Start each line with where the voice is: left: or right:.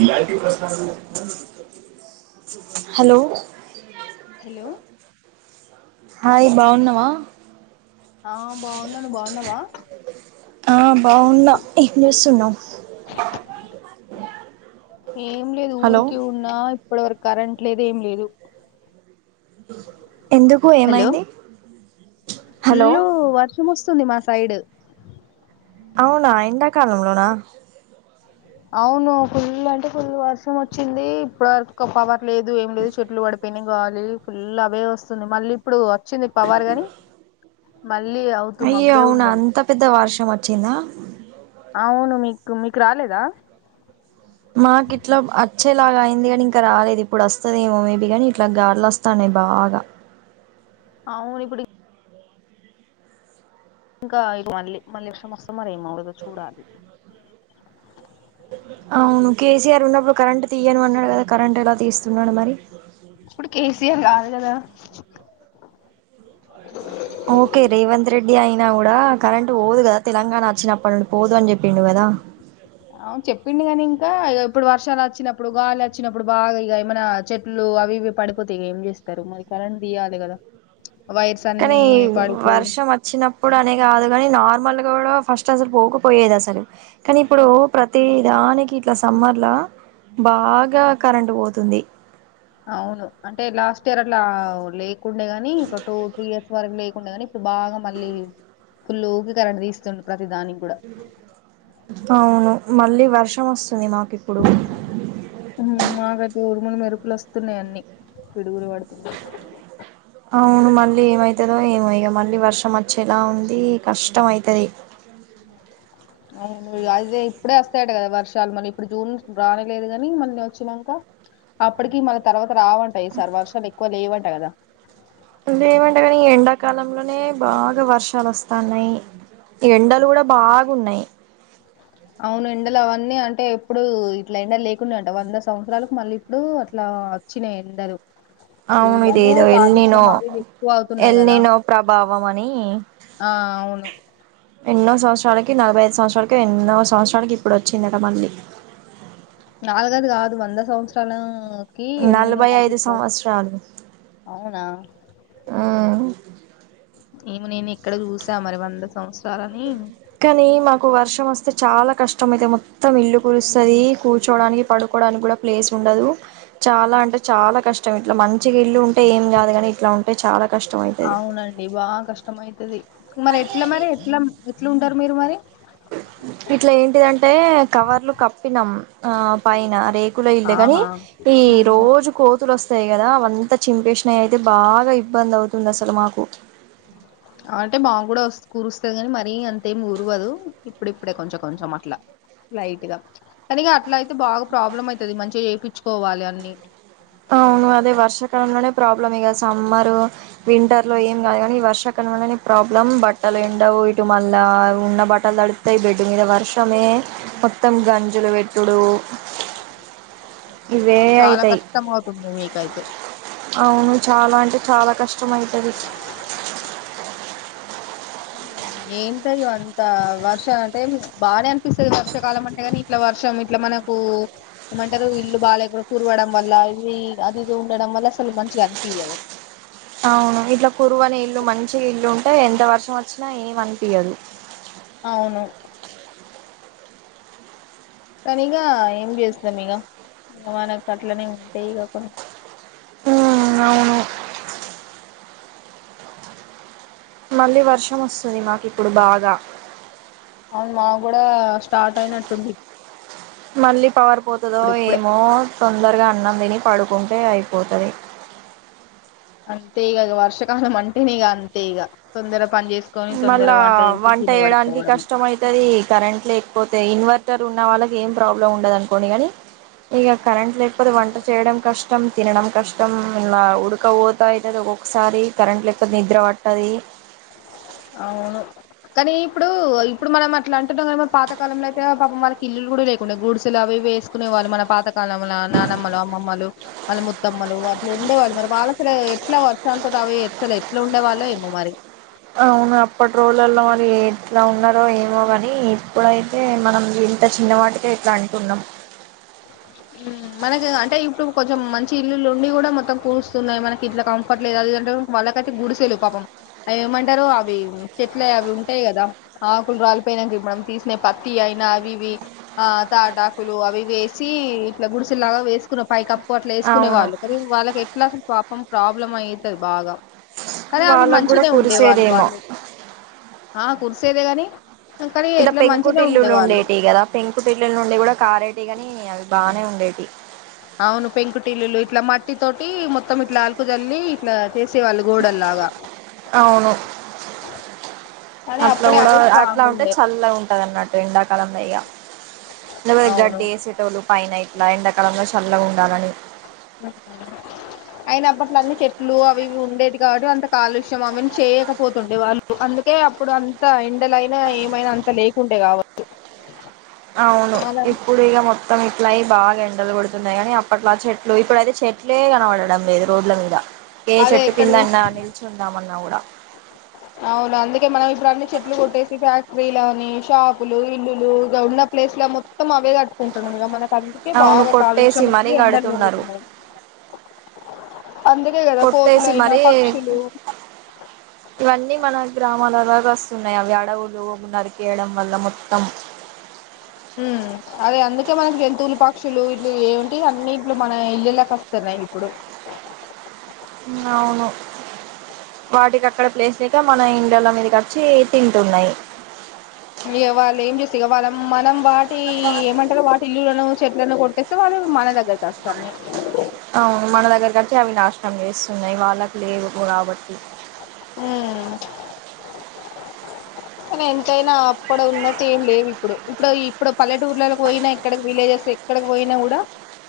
right: నిన్నటి present [unintelligible] hello
left: hello
right: hi బాగున్నావా
left: ఆ బాగున్నాను బాగున్నావా
right: ఆ బాగున్నా ఏం చేస్తున్నావ్
left: ఏం లేదు
right: హలో
left: ఊరికే ఉన్నా ఇప్పటి వరకు కరెంట్ లేదు ఏం లేదు
right: హు ఎందుకు ఏమైంది హలో
left: ఫుళ్ళు వర్షం వస్తుంది వస్తుంది మా సైడ్
right: అవునా ఎండాకాలంలోనా
left: అవును ఫుల్ అంటే ఫుల్ వర్షం వచ్చింది ఇప్పుడు వరకు పవార్ లేదు ఏం లేదు చెట్లు పడిపోయినా గాలి ఫుల్ అవే వస్తుంది మళ్ళీ ఇప్పుడు వచ్చింది పవార్ గాని మళ్ళీ అవుతూ
right: అయ్యో
left: మబ్బే
right: అవునా
left: ఉన్నది
right: అంత పెద్ద వార్షం అ చిన్న
left: అవును మీ మీకు రాలేదా
right: మాకు గిట్లా వచ్చేలాగా అయింది కాని ఇంకా రాలేదు ఇప్పుడు వస్తదేమో మేబీ గాని ఇట్లా గాడలు వస్తాన్నాయి బాగా
left: అవును ఇప్పుడు ఇంకా మళ్లీ వర్షం వస్తుందో ఇంకా చూడాలి
right: అవును కేసీఆర్ ఉన్నప్పుడు కరెంట్ తీయను అన్నాడు కదా కరెంటు ఎలా తీస్తున్నాడు మరి
left: ఇప్పుడు కేసీఆర్ గాదు గదా
right: ఓకే రేవంత్ రెడ్డి అయినా కూడా కరెంట్ పోదు కదా తెలంగాణ ప పోదు అంట చె
left: అవును చెప్పిండు కాని ఇంకా ఇకా ఇప్పుడు వర్షాలు వచ్చినప్పుడు గాలి వచ్చినప్పుడు బాగా ఇక ఏమైనా చెట్లు అవి ఇవి పడిపోతా ఇక ఏం చేస్తారు మరి కరెంట్ తీియాలి కదా వైర్స్ అన్ని
right: కానీ
left: పడిపోయి
right: వర్షం వచ్చినప్పుడు అనే కాదు కాని నార్మల్ కూడా ఫస్ట్ అసలు పోకపోయేది అసలు కానీ ఇప్పుడు ప్రతి దానికి ఇట్లా సమ్మర్ లో బాగా కరెంట్ పోతుంది
left: అవును అంటే లాస్ట్ ఇయర్ అట్లా లేక్ ఇలే ని ఒక టూ త్రీ ఇయర్స్ వరకు లే గాని ఇప్పుడు బాగా మళ్ళీ ఫుల్లు ఊకి కరెట్ తీస్తుండు ప్రతి దానికి కూడా
right: అవును మళ్ళీ వర్షంస్తు చని మాకు ఇప్పుడు
left: ఉమ్, మాకైతే ఉరుములు మెరుపులు వస్తున్నాయి అన్నిీ పిడుగులు పడుతునాయి
right: అవును మళ్ళీ ఏమవుతుందో ఏమో ఇక మళ్ళీ వర్షం వచ్చేలా ఉంది కష్టం అయితది
left: అవును అదే ఇప్పుడే వస్తాయట కదా వర్షాలు మళీ ఇప్పుడు జూన్ రానిలేదు కాని మళ్ళ వచ్చినాక అప్పటికి మళ్ళీ తర్వాత రావంట ఈసారి వర్షాలు ఎక్కువ లేవంట కదా
right: ఇ ఏమంటే కానీ ఈ ఎండాకాలంలోనే బాగా వర్షాలు వస్తాన్నాయి ఎండలు కూడా బాగున్నాయి
left: అవును ఎండలు అవన్నీ అంటే ఎప్పుడు ఇట్లా ఎండలు లేకుడాయంట వంద సంవత్సరాలకు మళ్ళీ ఇప్పుడు అట్లా వచ్చినాయి ఎండలు ఫుల్
right: అవును ఇద
left: అంటే
right: ఏదో ఎళ్ళనో
left: కాలుష్యం అవి ఇవి ఎక్కువ అవుతున్నాయి కదా
right: ఎళ్ళనో ప్రభావం అని
left: ఆ అవును
right: ఎన్నో సంవత్సరాల నలభై ఐదు సంవత్సరాలకు ఎన్నో సంవత్సరాలకి ఇప్పుడు వచ్చిందటా మళ్ళీ
left: నాలుగది కాదు వంద సంవత్సరాల
right: నలభై ఐదు సంవత్సరాలు
left: అవునా
right: మ్మ్
left: ఏమి నేను ఇక్కడ చూసా మరి వంద సంవత్సరాలని
right: కానీ మాకు వర్షం వస్తే చాలా కష్టం అయితే మొత్తం ఇల్లు కురుస్తుది కూర్చోడానికి పడుకోడానికి కూడా ప్లేస్ ఉండదు చాలా అంటే చాలా కష్టం ఇట్లా మంచిగా ఇల్లు ఉంటే ఏం కాదు కాని ఇట్లా ఉంటే చాలా కష్టం అయితది
left: అవునండి బాగా కష్టం అవుతుది మరి ఎట్లా మరి ఎట్లా ఎట్లంట మరి మీరు మరి
right: ఇట్లా ఏంటిదంటే కవర్లు కప్పినాం ఆ పైన రే కులా ఇల్లే కాని
left: ఆహా
right: ఈ
left: ఉమ్
right: రోజు కో కురుస్తాయి కథ అవి అంత చింపేసినాయి అయితే బాగా ఇబ్బంది అవుతుంది అసలా మాకు
left: అంటే మాక్ కూడా కురుస్తాయి కాని మరీ అంతేమి గురవదు ఇప్పుడిప్పుడే కొంచెం కొంచెం అట్లా లైట్ గా కానీక అట్లా అయితే బాగా ప్రాబ్లమ్ అయితది మంచిగా చేయించుకోవాలి అన్నిీ
right: అవును అదే వర్షాకాలంలోనే ప్రాబ్లం ఇక సమ్మర్ వింటర్ లో ఏం కాదు కానీ ఈ వర్షాకాలంంలోనే ప్రాబ్లం బట్టలు ఎండవు ఇటు మళ్ళా ఉన్న బట్టలు తడుపుతాయి బెడ్ మీద వర్షమే మొత్తం గంజులు పెట్టుడు ఇవే
left: చాలా
right: అయితాయి
left: కష్టం అవుతుంది మీకైతే
right: అవును చాలా అంటే చాలా కష్టమ అయితది
left: ఏంటయ్య అంత వర్షం అంటే బాగానే అనిపిస్తది వర్షాకాలం అంటే కానీ ఇట్లా వర్షం ఇట్లా మనకు ఏమంటారు ఇల్లు బాగా ఎకుడ కురవడం వల్ల ఇది అది ఇది ఉండడం వల్ల అసలు మంచిగా అనిపియదు
right: అవును ఇట్లా కురువని ఇల్లు మంచి ఇల్లు ఉంటే ఎంత వర్షం వచ్చినా ఏమి అనిపయదు
left: అవును కానీ ఇక ఏం చేస్తున్నాాం ఇక మనకు అట్లనే ఉంటాయి ఇక కొన్ని
right: ఉ అవును మళ్ళీ వర్షం వస్తుంది మాకు ఇప్పుడు బాగా
left: అవును మా కూడా స్టార్ట్ అయినట్టుంది
right: మల్లి పవర్ పోతుందో
left: ఇప్పుడిప్పుడే
right: ఏమో తొందరగా అన్నాం దిని పడుకుంటే అయిపోతుంది
left: అంతే ఈ వర్షకాలం మంటనిీగా అంతే ఈగ తొందర పని చేసుకొని తొందర
right: మళ్ళా
left: చేసుకొని
right: వంట
left: తిని
right: వేయడానికి
left: పడుకోవడమే
right: కష్టం అవుతది కరెంట్ లే కపోతే ఇన్వర్టర్ ఉన్న వాళ్ళకి ఏం ప్రాబ్లం ఉండదు అనుకోండి గానీ ఇక కరెంట్ లేకపోతే వంట చేయడం కష్టం తినడం కష్టం ఇలా ఉడకపోతా అవుతుంది ఒక్కొక్కసారి కరెంట్ లేకపోతే నిద్ర పట్టంది
left: అవును కానీ ఇప్పుడు ఇప్పుడు మనం అట్లా అంటున్నాం కానీ మరి పాతకాలంలో అయితే పాపం వాళ్ళకి ఇల్లు కూడా లేకుంండే గ గుడిసెలు అవి వేసుకునే వాళ్ళు మన పాతకాలం నానమ్మలు అమ్మమ్మలు వాళ్ళ ముత్తమ్మలు అట్లా ఉండేవాళ్ళు మరి వాళ్ళు అసలు ఎట్లా వర్షాలతోటి అవి అసలు ఎట్లా ఉండే వాళ్ళో ఏమో మరి
right: అవును అప్పటి రోలర్లో మరి ఎట్లా ఉన్నారో ఏమో కాని ఇప్పుడైతే మనం ఇంత చిన్న వాటిక ఇట్లా అంటున్నాము
left: మనకి అంటే ఇప్పుడు కొంచెం మంచి ఇల్లులు ఉండి కూడా మొత్తం కూర్స్తున్నాయి మనకి ఇట్లా కంఫర్ట్ లేదు అదింటే వాళ్ళకట్టి గుడిసెలు పాపం అవి ఏమంటారు అవి చెట్లే అవి ఉంటాయి కదా ఆకులు రాలిపోయినానికి మనం తీసినే పత్తి అయినా అవి ఇవి ఆ తాటాకులు అవివి వే వచ్చి ఇట్లా గుడిసెలాగా వేసుకున్న పై కప్పు అట్లా వేసుకునే
right: అవును
left: వాళ్ళు కానీ వాళ్ళకి ఎట్లా అస పం ప్రాబ్లం అయితది బాగా కానీ అవి
right: వాళ్ళకు కూడా
left: మంచిిన ఉండేవాళ్ళు
right: కురిసేదేమో
left: వాళ్ళు ఆ కురిసేదే కాని
right: ఇంకా పెంకుటిల్లులు ఉండేటి కదా పెంకుటిల్లు నుండి కూడా కారేటిగాని అవి బానే ఉండేది
left: అవును పెంకుటిల్లులు ఇట్లా మట్టి తోటి మొత్తం ఇట్లా ఆలుకుజల్లి ఇట్లా చేసేవాళ్ళు గోడల్లాగా
right: అవును
left: కానీ
right: అట్లా
left: అప్పుడే
right: కూడా
left: అవే
right: అట్లా
left: స్ట్రాంగ్
right: ఉంటే
left: ఉండే
right: చల్ల ఉంటది అన్నట్ెండ్ క
left: అవును
right: గడ్డటలు పైన ఇట్లా ఎండ కాలంలో చల్ల ఉండాలని
left: అయిన అప్పట్ల అన్నీ చెట్లు అవి ఇ ఉండేది కాబట్టి అంత కాలుష్యం అవన్నీ చేయకపోతుండే వాళ్ళు అందుకే అప్పుడు అంత ఎండలైనా ఏమైనా అంత లేకుండే కావుచూ
right: అవును ఇప్పుడు ఇగ మొత్తం ఇట్లా అయి బాగా ఎండలు గొడుతున్నాయి కానీ అప్పట్లా చెట్లు ఇప్పుడ అయితే చెట్లు చెట్లేలే కనపడడం లేదు రోడ్ల మీద ఏ
left: అదే
right: చెట్టు
left: ఎక్కడ
right: కింద
left: చూ
right: అన్న నిచుందాంమన్నా కూడా అ
left: అవును అందుకే మనం ఇప్పుడు అన్ని చెట్లు కొట్టేసి ఫ్యాక్టరీల ని షాపులు ఇల్లులు ఇగ ఉన్న ప్లేస్ లో మొత్తం అవే కట్టుకుంటున్నా మనం అందుకే
right: అవును
left: బాగా
right: కొట్టేసి
left: కాలుష్యం
right: మరీ
left: అయ్యి ఎండలు
right: కడుతున్నారు
left: పెరుగుతున్నాయి అందుకే కదా
right: కొట్టేసి
left: కోతులైనా
right: మరి
left: పక్షులు
right: ఇవన్నీ మన గ్రామం మలగా వస్తున్నాయి అవి అడవులు నరికేయడం వల్ల మొత్తం
left: ఉ అదే అందుకే మనకి జంతువుల పక్షులు ఇల్లు ఏమింటి అన్ని ఇట్లు మన ఇల్లులకి వస్తున్నాయి ఇప్పుడు
right: అవును వాటికి అక్కడ ప్లేస్ లేక మన ఇల్లుల మీద కచ్చి తింటున్నాయి
left: వాళ్ళు ఏం చేస్తే వాళ్ళ మనం వాటి ఏమంటారు వాటి ఇల్లులను చెట్లను కొట్టేస్తే వాళ్ళను మన ద ఇలా కాస్తన్నయ్
right: తే అవి నాశనం చేస్తున్నాయి. వాళ్ళకు లేవు కాబట్టి
left: హ్మ్ కానీ ఎంతైనా అప్పుడు ఉన్నట్టు ఏం లేవు. ఇప్పుడు ఇప్పుడో ఇప్పుడో పల్లెటూర్లలోకి పోయిన ఇక్కడికి విలేజెస్ ఇక్కడకి పోయినా కూడా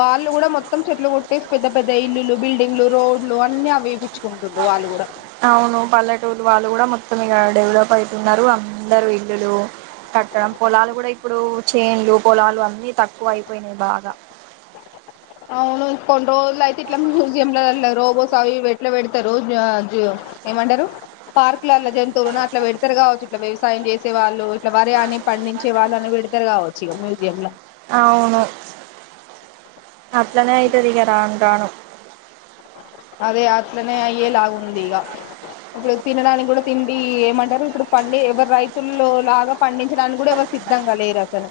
left: వాళ్ళు కూడా మొత్తం చెట్లు కొట్టేసి పెద్ద పెద్ద ఇల్లులు, బిల్డింగ్లు, రోడ్లు, అన్ని అవి వేపించుకుంటుర్రు వాళ్ళు కూడా
right: అవును పల్లెటూరు వాళ్ళు కూడా మొత్తం ఇక డెవలప్ అయితున్నారు అందరు ఇల్లులు కట్టడం. పొలాలు కూడా ఇప్పుడు చేన్లు పొలాలు అన్ని తక్కువ అయిపోయినాయి బాగా
left: అవును కొం రోడ్లు అయితే ఇట్లా మ్యూజియం లో వెళ్లరో ఓసారి ఇవి ఎట్లా పెడతారో ఆ రోడ్ల అజ్ ఏమంటారు. పార్క్ ఇట్లా అలా జంతువులను అట్లా పెడతరు కావచ్చు. వ్యవ్ వ్యవసాయం చేసే వాళ్ళు ఇట్లా వరి అని పండించే వాళ్ళు అన్ని పెడతరు కావ శివ మ్యూజియం లా
right: అవును అట్లనేయితది ఇగ రాను రాను
left: అదే అట్లనే అయ్యేలాగా ఉంది. ఇగ ఇప్పుడు తినడానికి కూడా తిండి ఈ ఏమంటారు. ఇప్పుడు పండి ఎవరు రైతుల్లో లాగా పండించడానికి కూడా ఎవరు సిద్ధంగా లేరు. అసలు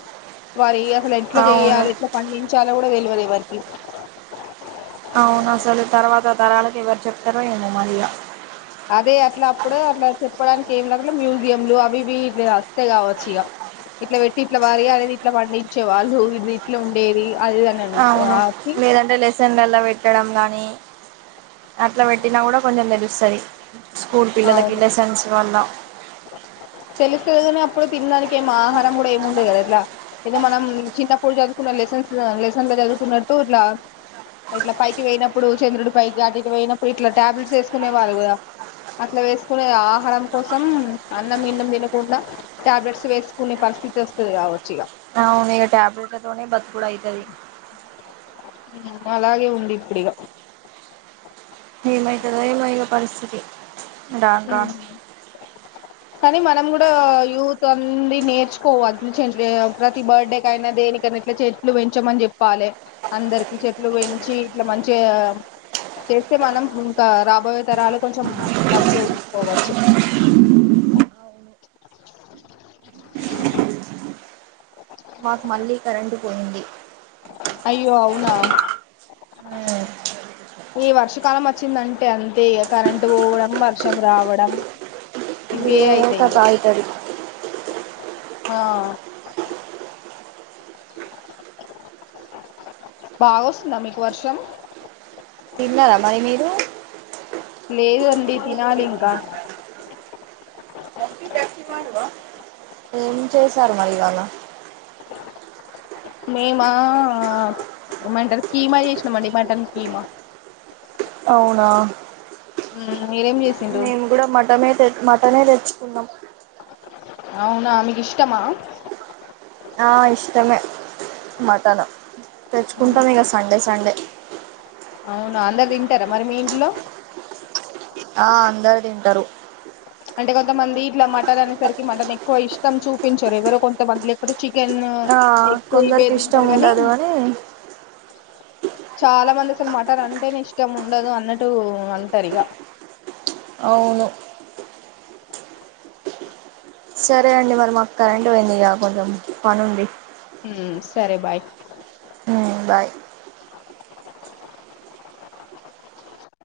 left: వరి అసలు ఎట్లా
right: అవును
left: చేయాలి. ఎట్ల పండించాలో కూడా తెలువదు ఎవర్ ఇ
right: అవును అసలు తర్వాత తరాలకి ఎవరు చెప్తారో ఏమో మరి ఇగ
left: అదే అట్లా అప్పుడు అట్లా చెప్పడాన్ ఏం [unintelligible] మ్యూజియంలు అవి ఇవి వేఆజ్ అంతే కావచ్చు ఇక ఇట్లా పెట్టి ఇట్లా వరీ అనేది. ఇట్లా వండిచ్చే వాళ్ళు ఇవి ఇట్లా ఉండేవి.
right: అవును లేదంటే లెసన్లాల్ల వేట్ పెట్టడం కానీ అట్లా పెట్టినా కూడా కొంచెం తెలుస్తది. స్కూల్ పిల్లలకి లెసెన్స్ వల్ల
left: తెలుస్తదిలే కాని అప్పుడు తినడానికి ఏం ఆహారం కూడా ఏమి ఉండేది. కదా అట్లా ఏదో మనం చిన్నప్పుడు చదువుకున్న లెసన్స్ లా లెసన్ లో చదువుకున్నట్టు ఇట్లా ఆ ఇట్లా పైకి పోయినప్పుడు చంద్రుడి పైకి అటు ఇటు పోయినప్పుడు ఇట్లా టాబ్లెట్స్ వేసుకునే వాళ్ళు కదా అట్లా వేసుకునే ఆహారం కోసం అన్నం మిన్నం తినకొండా టాబ్లెట్స్ వేసుకునే పరిస్థితి వస్తుది. కావ
right: అవునే ఇగ ట్యాబలేట్తోని ట్యాబ్లెట్లతోనే బతుకుడాయితది.
left: అలాగే ఉంది. ఇప్పుడు ఇగా
right: ఏమైతదో ఏమో వీళ్ళ పరిస్థితి. రాను
left: ఉమ్మ్
right: రాను
left: కానీ మనం కూడా యూత్ అంది. నేర్చుకోవాలి [unintelligible] ప్రతి బర్త్డే కయినా దేనికనా ఇట్లా చెట్లు పెంచమని చెప్పాలే. అందరికి చెట్లు పెంచి ఇట్లా మంచిగా చేస్తే మనం ఇంకా రాబోయే తరాలు కొంచెం మన్ చవ్ పోవచ్చు.
right: మాకు మళ్ళీ కరెంటు పోయింది.
left: అయ్యో అవునా ఏ వర్ష కాలం వచ్చిందంటే అంతే ఇగ కరెంట్ పోవడం వర్షం రావడం ఇవే అయితాయి ఇక
right: ఏదోకటయితది
left: ఆ బాగా వస్తుందా మీకు వర్షం
right: తిన్నరా మారి మీరు
left: లేదండి తినాలి ఇంకా
right: ఏం చేసారు మరిగాన్న
left: మేమా ఏమంటారు కీమా చేసినాం అండి మటన్ కీమా
right: అవునా
left: మ్మ్
right: నేను కూడా మటనే పె మటనే తెచ్చుకున్నం
left: అవునా మీకు ఇష్టమా
right: ఆ ఇష్టమే మటన్ తెచ్చుకుంటాం ఇగ సండే సండే
left: అవును అందరు తింటారా మరి మీ ఇంట్లో
right: ఆ అందరు తింటారు
left: అంటే కొంతమంది ఇట్లా మటన్ అనేసరికి మటన్ ఎక్కువ ఇష్టం చూపించరు ఎవరో కొంతమంది ఎప్పుడ చికెన్
right: ఆ
left: ఎగ్స్ ఇవే
right: కొందరికి ఇష్టం
left: తింటరు గానీ
right: ఉండదు అని
left: చాలా మంది అసలు మటన్ అంటేనే ఇష్టం ఉండదు అన్నట్టు అంటారు ఇగ
right: అవును సరే అండి మరి మాకు కరెంట్ పోయింది ఇక కొంచెం పనుంది
left: ఉమ్ సరే బాయ్
right: మ్మ్ బాయ్